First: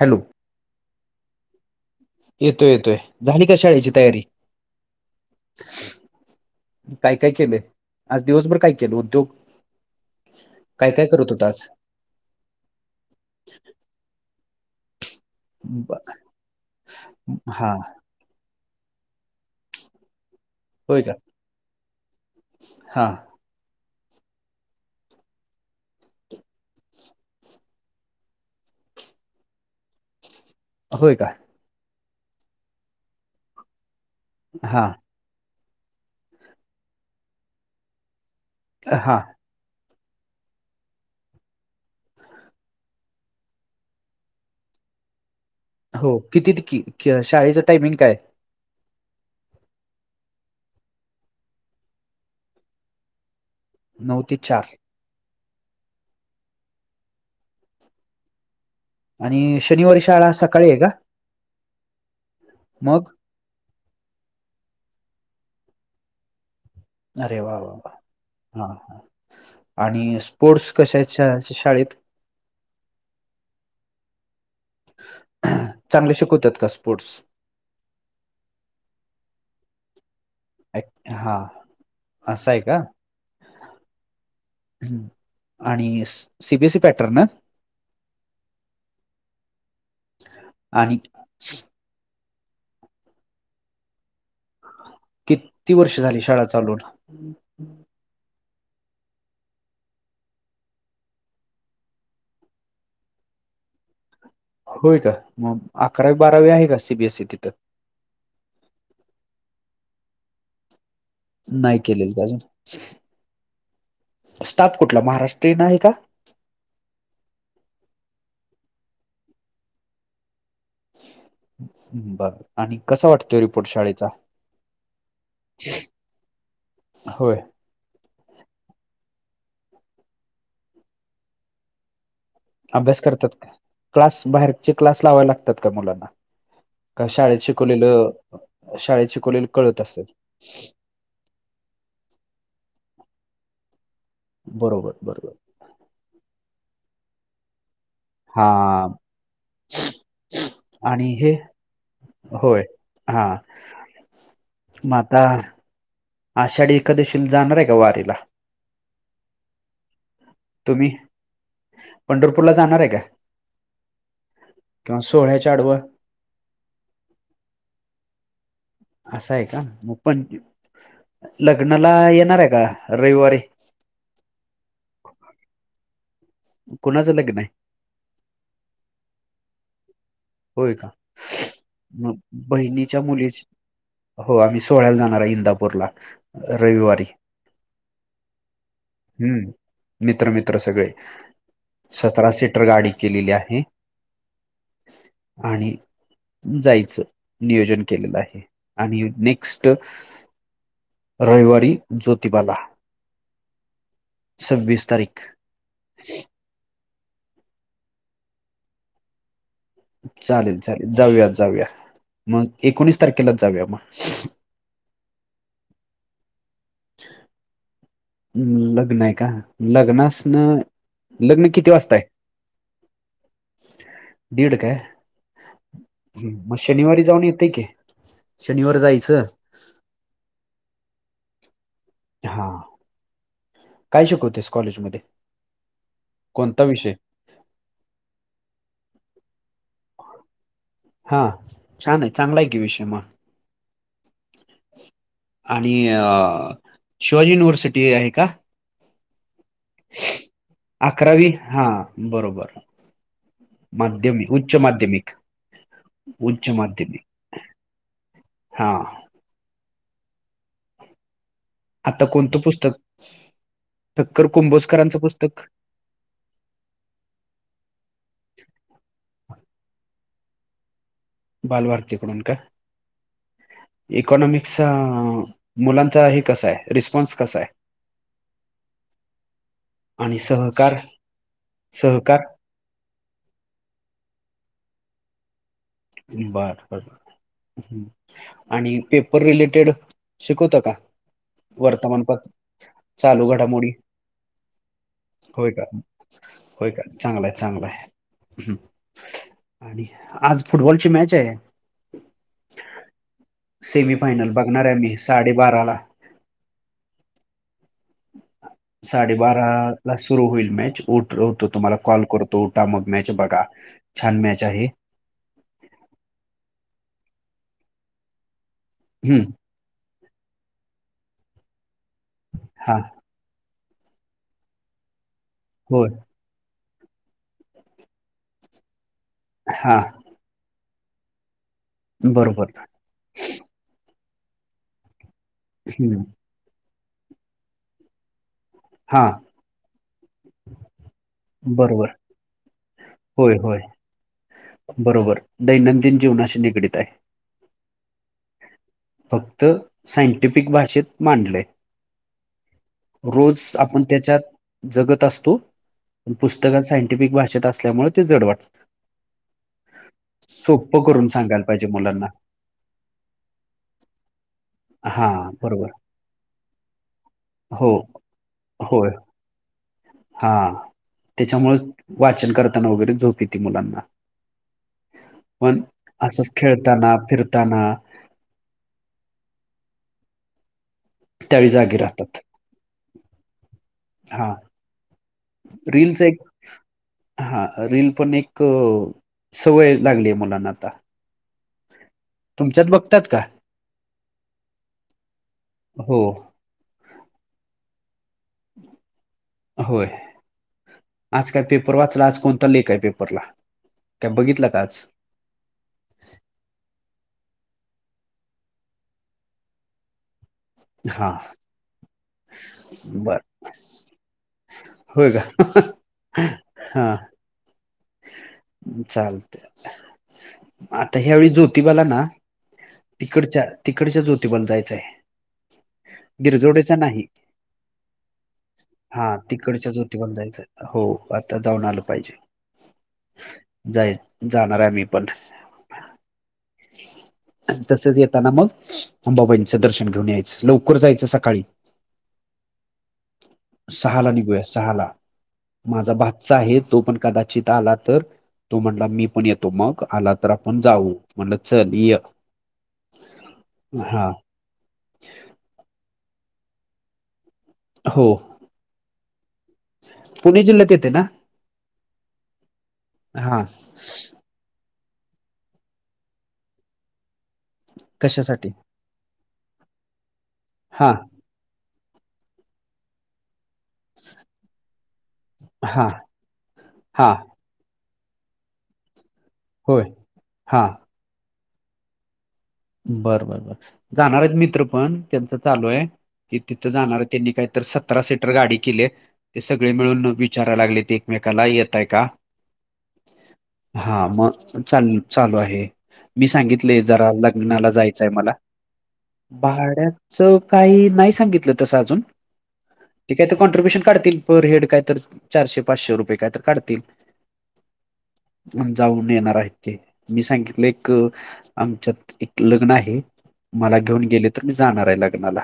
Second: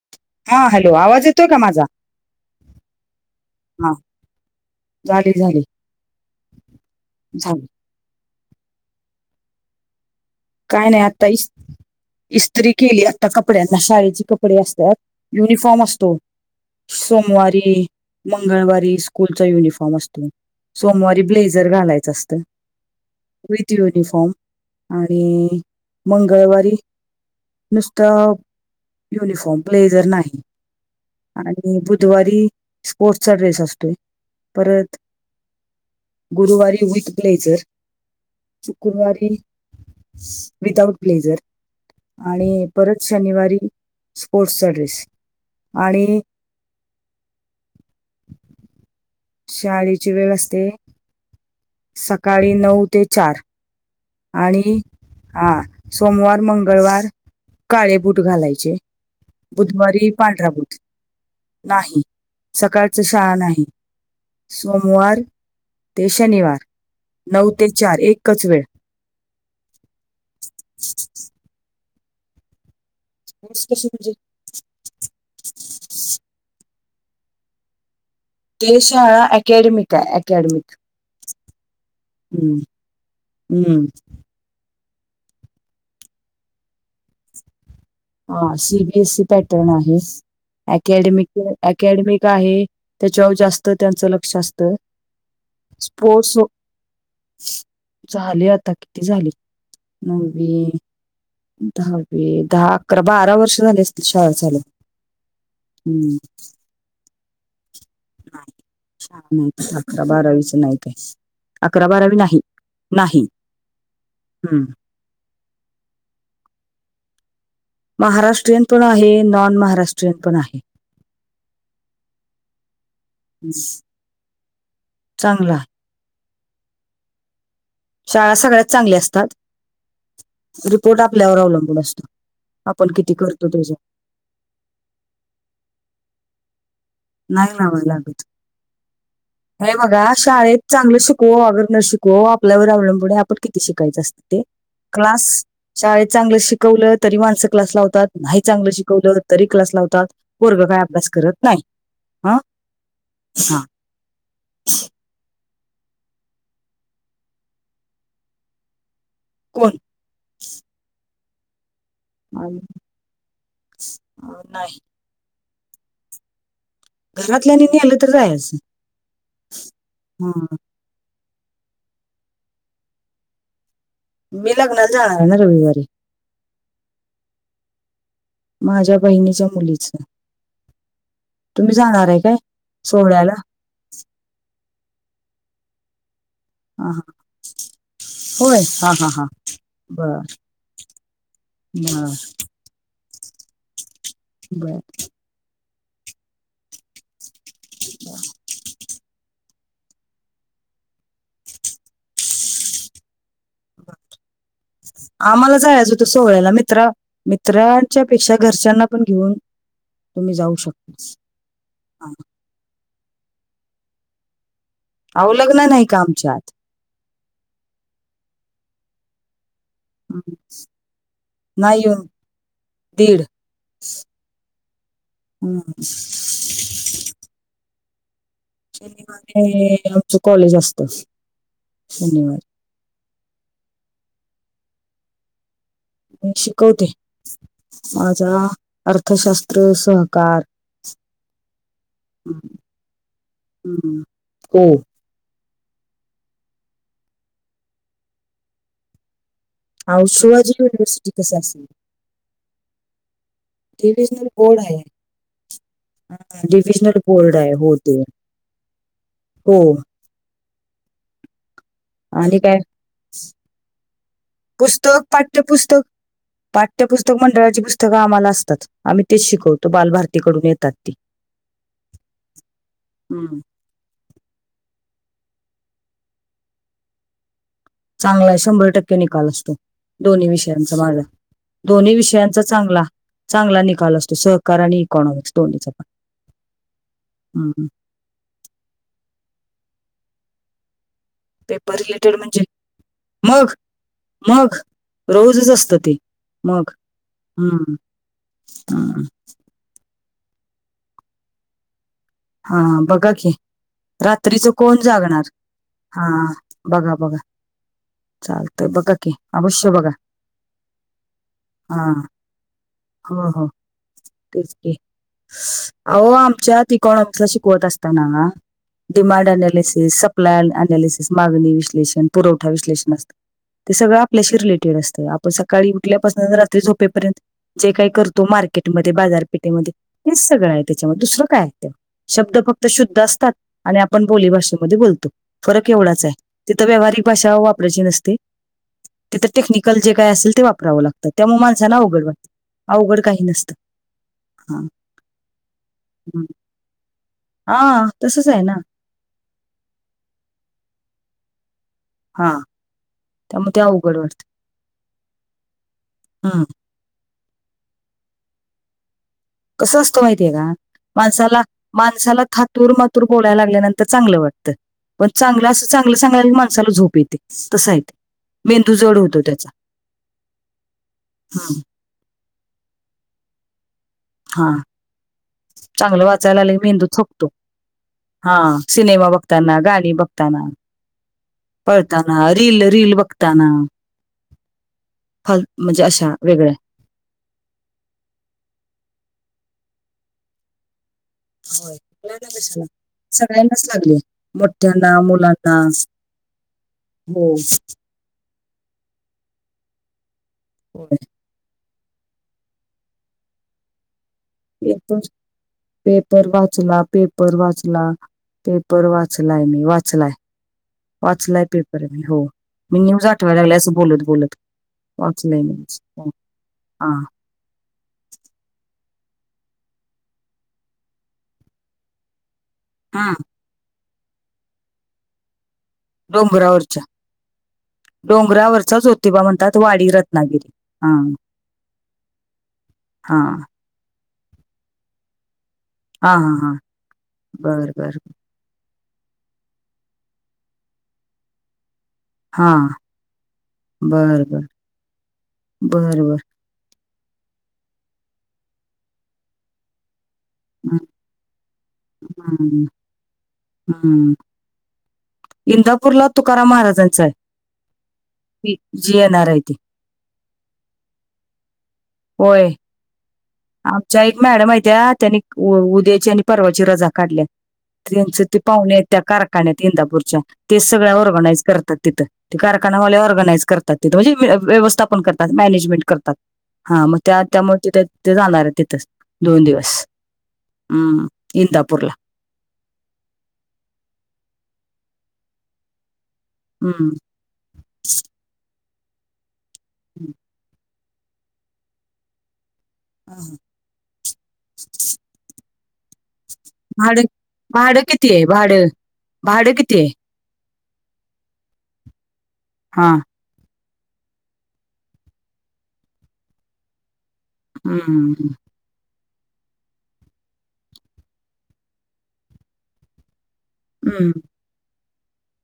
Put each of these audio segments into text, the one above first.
Hello. हा hello. आवाज येतोय का माझा? येतोय येतोय. झाली का शाळेची हा तयारी? झाली झाली. काय काय केलं? झाली आज दिवसभर काय केलं? उद्योग. काय नाई, आता करत होता इस आज इस्त्री केली आता कपड्यांना शाळेचे कपडे असत्यात. युनिफॉर्म ब- असतो, हा सोमवारी मंगळवारी स्कूलचा युनिफॉर्म असतो. होय का सोमवारी ब्लेजर घालायचं असतं हा विथ युनिफॉर्म. नी मंगळवारी नुसतं युनिफॉर्म ब्लेजर नाही. होय काय? आणि बुधवारी स्पोर्टचा ड्रेस असतोय, हा परत गुरुवारी विथ ब्लेजर हा शुक्रवारी विदाउट ब्लेजर आणि परत शनिवारी स्पोर्टसचा ड्रेस. हो. आणि कितीत की क्य शाळेचं टायमिंग काय? शाळेची वेळ असते, सकाळी नऊ ते चार. नऊ ते चार आणि हा सोमवार, मंगळवार काळे बूट घालायचे. आणि शनिवारी बुधवारी शाळा पांढरा सकाळी बूट, आहे का नाही सकाळच मग शाळा नाही. सोमवार ते शनिवार अरे नऊ वा ते वा वा चार एकच वेळ. हा आणि स्पोर्ट्स कशेत शाळेचं शाळेत? [unintelligible] म्हणजे चांगले शिकवतात का स्पोर्ट्स?. देशा अकाॅडमित अकाॅडमि. [unintelligible] हा असंय का? हम्म. आणि C B S E pattern? हा C B S E pattern आहेस, आणि ॲकॅडमी टू ॲकॅ अकॅडमि एक आहे. त्याच्यावर जास्त त्यांचं लक्ष असतं. किती वर्ष झाली स्पोर्टस शाळा [unintelligible] चालून झाली आता किती झाली? नवी. दहावी दहा, अकरा, बारा वर्ष झाले असतील शाळा चालू - - होय का. मग अकरावी, बारावी आहे का? सीबीएसई तिथं. [unintelligible] अकरा, बारावीच नाही काईच. नाही अकरा, केलेली बारावी का अजून नाही. नाही. हम्म. कुठलं महाराष्ट्रीयन आहे का? महाराष्ट्रीयन पण आहे. नॉन महाराष्ट्रीयन पण आहे. बर. आणि कसं वाटत? तो रिपोर्ट शाळेचा. चांगला आहे. [unintelligible] होय. शाळा सगळ्याच चांगल्या असतात. रिपोर्ट आपल्यावर अवलंबून असतो. आपण अभ्यास किती करतात करतो काय? त्याच्या क्लास बाहेरचे क्लास लावाय लागतात का मुलाला. का शाळेत नाही लावायला शिकवलेलं. लागत शाळेत शिकवलेलं कळत असल. शिको अगर न शिको आपल्यावर अवलंबून हाय आपण किती शिकायचं असतं ते. बरोबर क्लास बरोबर शाळेत चांगलं शिकवलं तरी माणसं क्लास लावतात. नाही चांगलं हा शिकवलं तरी क्लास लावतात. पोरगं काय अभ्यास आणि हे करत नाही. हा होय हां. हा मग आता आषाढी एकादशीला जाणार आहे का वारीला? कोण? तुम्ही. पंढरपूरला आमी जाणार आहे [unintelligible] नाही. अं सोहळ्याच्या आडव? घरातल्यानी नेलं तर जायाच. असं आहे का. मग पण त्या लग्नाला येणार आहे का? रविवारी. मी लग्नाला जाणार ना रविवारी. कुणाचं लग्न आहे? माझ्या बहिणीच्या मुलीचं. होय का? [unintelligible] तुम्ही जाणार म आहे काय बहिणीच्या सोहळ्याला मुलीच हो आम्ही सोहळ्याला जाणार हाय इंदापूरला हा हा रविवारी. होय हा हा हा हूं. बर मित्र मित्र सगळे. बर सतरा शे टर गाडी केलेली आहे. बरं. [unintelligible] आणि जायचं नियोजन केलेलं आहे. आणि नेक्स्ट रविवारी ज्योतिबाला. सव्वीस तारीख आमाला जायाच होत सो पैला मित्र मित्रांच्या पेक्षा घरच्यांना पण घेऊन तुम्ही जाऊ चालेल चालेल, शकता जाऊया जाऊया, हा. मग एकोणीस तारखेला जाऊया मग. आवो लग्न नाही का आमच्यात. अ लग्न हेका? हम्म. लग्नासन, लग्न किती नाही वासता येऊन हाय? दीड. दीड काय हम्म. मग शनिवारी जाऊन येतंय की शनिवार जायचं आमच कॉलेज असत हा काय शिकवतेस कॉलेज म मी शिकवते माझा अर्थशास्त्र सहकार हा. छानए चांगला हाय कि विषय मग. हम्म. हो आणि अ शिवाजी युनिव्हर्सिटी आहे का? आवो शिवाजी युनिवर्ससिटी कशी असेल? हां, बरोबर. टिविजन माध्यमिक उच्च कोड आहे. माध्यमिक, उच्च डिव्हजनल माध्यमिक. कोल्ड आहे हो ते हां, हो. आता आणि कोणतं काय पुस्तक ठक्कर कुंभोजकरांचं पुस्तक पाठ्यपुस्तक मंडळाची पुस्तकं आम्हाला असतात. आम्ही तेच शिकवतो बालभारतीकडून येतात ती. बालभारतीकडून का? हम्म. इकॉनॉमिक्सचा मुलांचा हे कसा आहे रिस्पॉन्स कसा आहे? चांगला शंभर टक्के निकाल असतो आणि दोन्ही विषयांचा सहकार मार्ग दोन्ही सहकार? विषयांचा चांगला, चांगला निकाल असतो सहकार आणि इकॉनॉमिक्स दोन्हीचा. पण बर हम्म. बर आणि पेपर रिलेटेड शिकवत का? पेपर रिलेटेड वर्तमानपत्र, म्हणजे? चालू मग घडामोडी. मग रोजच होय का? असत ते होय मग का चांगला आहे चांगला हम्म. आहे हम्म. आणि आज फुटबॉलची मॅच आहे. हा बघा की सेमी फायनल रात्रीच बघणार आहे कोण मी जागणार. साडेबाराला हा बघा बघा. चालतं. साडेबारा ला सुरू होईल मॅच उठवतो तुम्हाला हा कॉल करतो उठा मग मॅच हो बघा. हो छान म्याच तेच आहे. की अहो आमच्यात इकॉनॉमिक्सल शिकवत असताना हम्म, डिमांड ॲनॅलिसिस प्लॅन अनाॅलिसिस, मागणी विश्लेषण, पुरवठा हा विश्लेषण असतो. ते सगळं आपल्याशी रिलेटेड असतं आपण सकाळी होय उठल्यापासून रात्री झोपेपर्यंत जे काय करतो मार्केटमध्ये बाजारपेठेमध्ये हा हेच सगळं आहे त्याच्यामध्ये दुसरं काय. ते शब्द बरोबर फक्त शुद्ध असतात आणि आपण बोलीभाषेमध्ये बोलतो फरक हम्म, एवढाच आहे. तिथं व्यावहारिक भाषा वापरायची नसते. हा तिथ टेक्निकल जे काय असेल ते वापरावं लागतं त्यामुळे माणसांना बरोबर अवघड वाटतं. अवघड काही होय नसतं. होय हा बरोबर दैनंदिन जीवनाशी निगडीत आहे. हा तसच आहे ना. फक्त सायंटिफिक भाषेत मांडलय. हा रोज त्यामुळे ते आपण अवघड त्याच्यात वाटतं जगत असतो हम्म पुस्तक िक भाषेत असल्यामुळे ते जड वाटत कसं असतो माहितीय का करून माणसाला सांगायला पाहिजे मुलांना माणसाला ातूर मातूर बोलायला लागल्यानंतर चांगलं वाटतं पण हा चांगलं चांग माणसाला झोप येते तस हो, येत मेंदू होय. जड होतो त्याचा हां. त्याच्यामुळे हम वाचन करताना वगैरे झोप य ती मुलांना हा पण चांगलं असंच वाचायला आले मेंदू खेळताना, थोकतो फिरताना हा सिनेमा बघताना गाणी बघताना त्यावेळी जागी पळताना, राहतात. रील रील बघताना हां, फल म्हणजे अशा वेगळ्या हा रील पण एक सवय लागली आहे मुलांना आता. होय. लहानांच कशाला, तुमच्यात बघतात का? सगळ्यांनाच लागले, मोठ्यांना, मुलांना, हो, हो. होय होय. आजकाय ते रवाच कोणता लेक आहे पेपरला बघित [inaudible] पेपर वाचला पेपर वाचला पेपर वाचलाय मी वाचलाय हां, वाचलाय पेपर मी हो मी न्यूज बरं. आठवायला लागल्या असं बोलत बोलत होय वाचलंय न्यूज हो. का हा चालतंय आता ह्यावेेळीस ज्योतिबाला ना हा तिकडच्या तिकडच्या ज्योतिबाला जायचंय गिरजोडचा डोंगरावरच्या नाही डोंगरावरचा हा ज्योतिबा म्हणतात तिकडच्या वाडी जोतीबाला पण रत्नागिरी जायचं हो हा आता जाऊन आलं पाहिजे हां जाय जाणार आहे मी पण हा हा हा बर तसच बर येतं ना मग अंबाबाईचं दर्शन घेऊन यायचं लवकर जायचं सकाळी हा सहाला बर निघूया बर सहाला माझा बर बर भाचा आहे तो पण कदाचित आला तर तो म्हटला मी पण येतो मग आला तर आपण हम्म, जाऊ म्हण चल य हा हम्म इंदापूरला तुकाराम महाराजांचा आहे हो ती जी येणार आहे ती पुणे जिल्ह्यात येतय ना होय हा आमच्या आई मॅडम आहे त्या त्यानी उद्याची आणि परवाची रजा काढल्या त्यांच ते कशासाठी पाहुणे आहेत त्या कारखान्यात इंदापूरच्या ते हा सगळ्या ऑर्गनाइज करतात तिथं ते कारखानावाले ऑर्गनाइज करतात तिथ म्हणजे व्य व्यवस्थापन करतात मॅनेजमेंट हा करतात हा मग त्या त्यामुळ तिथ ते जाणार आहेत तिथं दोन दिवस होय हा हम्म इंदापूरला बर बर बर जाणार आहेत मित्र पण त्यांच चालू आहे की तिथं हम्म जाणार आहेत त्यांनी काही तर सतरा सीटर गाडी केली आहे ते सगळे मिळून विचारयला लागलेती एकाला येताय का हा मग चाल चालू आहे मी सांगितलय भाडं जरा लग्नाला भाडं जायचंय किती आहे मला भाडं भाडं किती आहे भाड्याचं काही नाही सांगितलं तसं अजून हा ते काय तर कॉन्ट्ररीब्युशन काढतील पर हेड काय तर चारशे पाचशे रुपये काय तर काढतील हम्म जाऊन येणार आहेत की मी सांगितलय एक आमच्यात एक लग्न आहे मला घेऊन हम्म गेले तर मी जाणार आहे लग्नाला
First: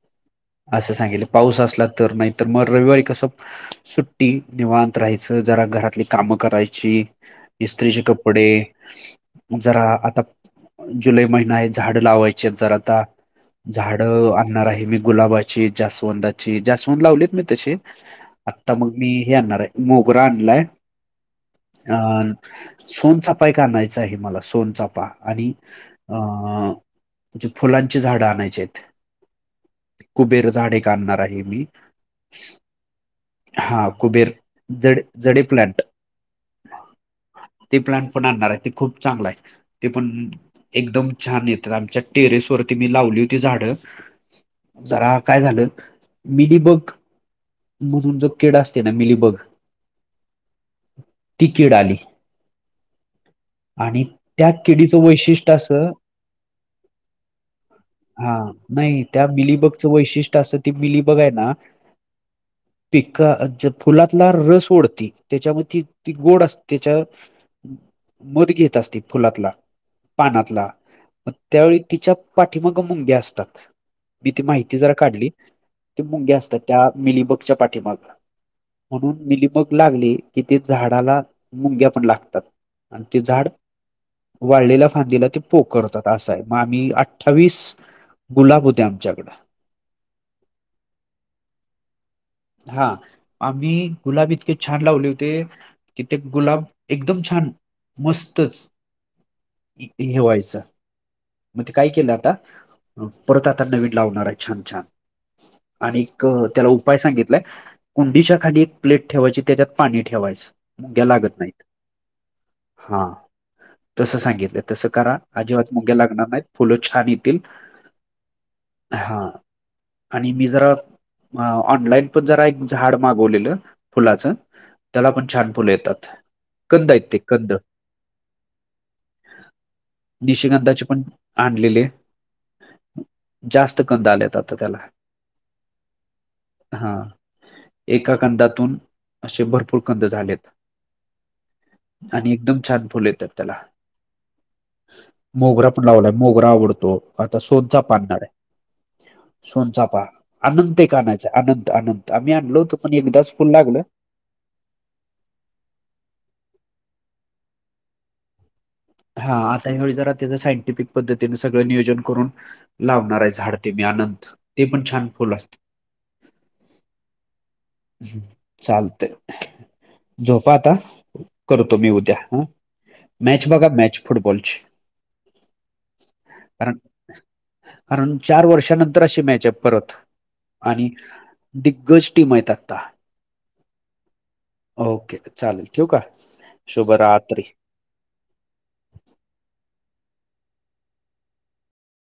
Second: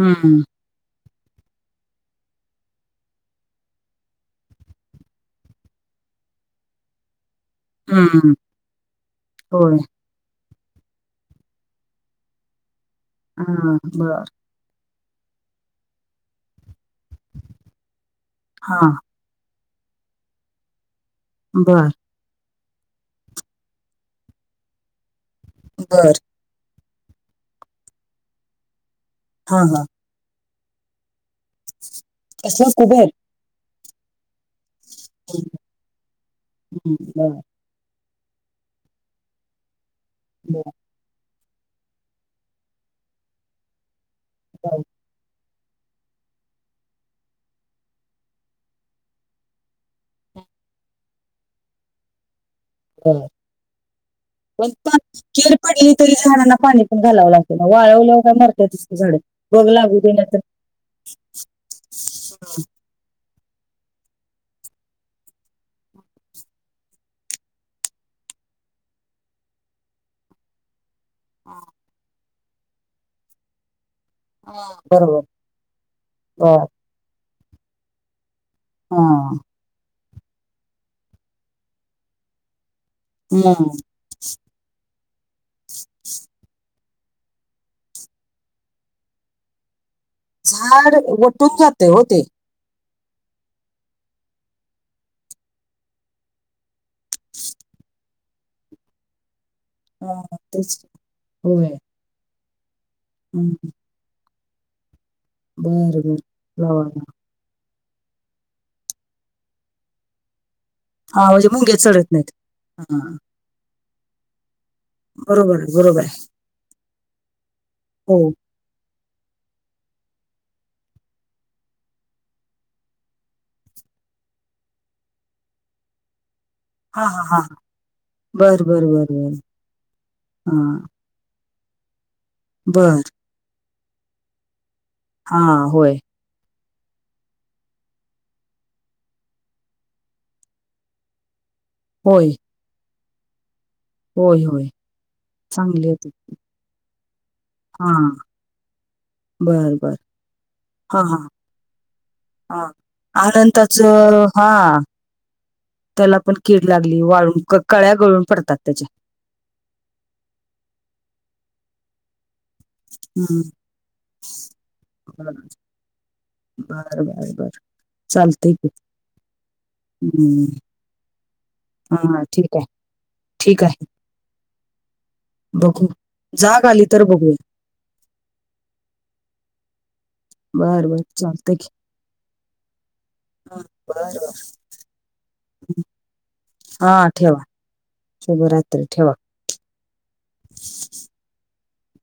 हम्म असं सांगितलं पाऊस असला तर नाही तर मग रविवारी कसं सुट्टी निवांत राहायचं जरा घरातली कामं करायची इस्त्रीचे हम्म कपडे मग होय जरा आता जुलै महिना आहे झाड लावायची आहेत जरा आता हा झाड बर अणणार आहे गुलाबाची, जास्वंदची जास्वंत लावलेत मी तशी आता हा मग मी हे आणणार आहे मोगरा आणलाय बर अ सोनचाफा एक आणायचं आहे मला सोनचाफा आणि अ बर म्हणजे फुलांची झाडं आणायचे आहेत हा हा कुबेर झाडे काढणार आहे मी कसलं कुबेर हा कुबेर ज हम्म, जडी प्लांट हम्म, बर ते प्लांट पण आणणार आहे ते खूप चांगला आहे ते पण ब एकदम छान येतात आमच्या टेरेस वरती मी लावली होती झाडं बर जरा काय झालं मिलीबग म्हणून जो केडा असते ना मिलीबग तिकीड आली बर आणि त्या पण पण किडीचं वैशिष्ट्य कीर असं पडली तरी घणांना पाणी पण घालावं लागत ना वाळवलं का हा मर नाही झाड त्या बघ मिलीबगचं लागू दे ना तर वैशिष्ट्य असं ती पिक फुलातला रस ओढती त्याच्यामध्ये ती गोड असते त्याच्या मध घेत असते फुलातला पानातला मग त्यावेळी तिच्या पाठीमागं मुंग्या असतात मी ती माहिती जरा बरोबर काढली ते मुंगे असतात बर. त्या मिलीबगच्या पाठीमाग म्हणून हा. मिलीमग लागले की ते झाडाला मुंग्या पण लागतात आणि ते झाड हम्म. वाढलेला फांदीला ते पो करतात असा आहे मग आम्ही अठ्ठावीस गुलाब होते्या आमच्याकडं झाड वटून जातं हो ते हा आम्ही गुलाब इतके छान लावले होते किथे गुलाब एकदम छान मस्तच हा, हेवा्हायच तेच की. मग होय ते काय केलं आता परतता हम्म. नवीड लावणार आहे छान छान बर आणि बर त्याला लावा उपाय लावा. सांगित कुंडीच्या खाणी एक प्लेट ठेवायची त्याच्यात पाणी ठेवायच घ्या हा लागत म्हणजे नाही मुंग्या चढत नाहीत हा तसं सांगितलं तसं करा बरोबर अजिबात आहे, मुग्या बरोबर ला आहे नाही फुलं छान येतील हो हा आणि मी जरा अ ऑनलाईन पण जरा एक झाड मागवलेलं फुलाचं त्याला पण छान फुलं येतात कंद हा आहेत ते हा हा कंद बर बर बर बर हा निशगंधाचे आणलेले बरं जास्त कंद आलेत आ त्याला हा होय हा एका कंदातून असे भरपूर कंद झालेत होय आणि एकदम छान फुल येतात त्याला होय होय सांग ण लावलाय मोगरा आवडतो आता हा सोनचाफा आनणारय बर बर सोनचापा आनंत हा हा कानायचा आनंत आनंत आम्ही हा आणलो तर पण एक दस फुल आनंदाच लागलं हा त्याला पण कीड लागली वाळून कळ्या गळून पडतात त्याच्या हा आता हवढळी जरा त्याचं सायंटिफिक पद्धतीने सगळं नियोजन करून लावणार आहे हम्म झाड ते मी आनंत ते पण छान फुल असत बर बर बर उहु चालतय की चालतय हम्म झोपा आता करतो मी उद्या हा, ठीक आहे मॅच ठीक बघा आहे मॅच फुटबॉलची बघू, जाग कारण आली तर बघू कारण चार वर्षानंतर अशी मॅच आय परत बर आणि बर चालतय की दिग्गज टीम आयत आत्ता [unintelligible] ओके चालेल ठठीक शुभ हा ठेवा रात्री शुभरात्री ठेवा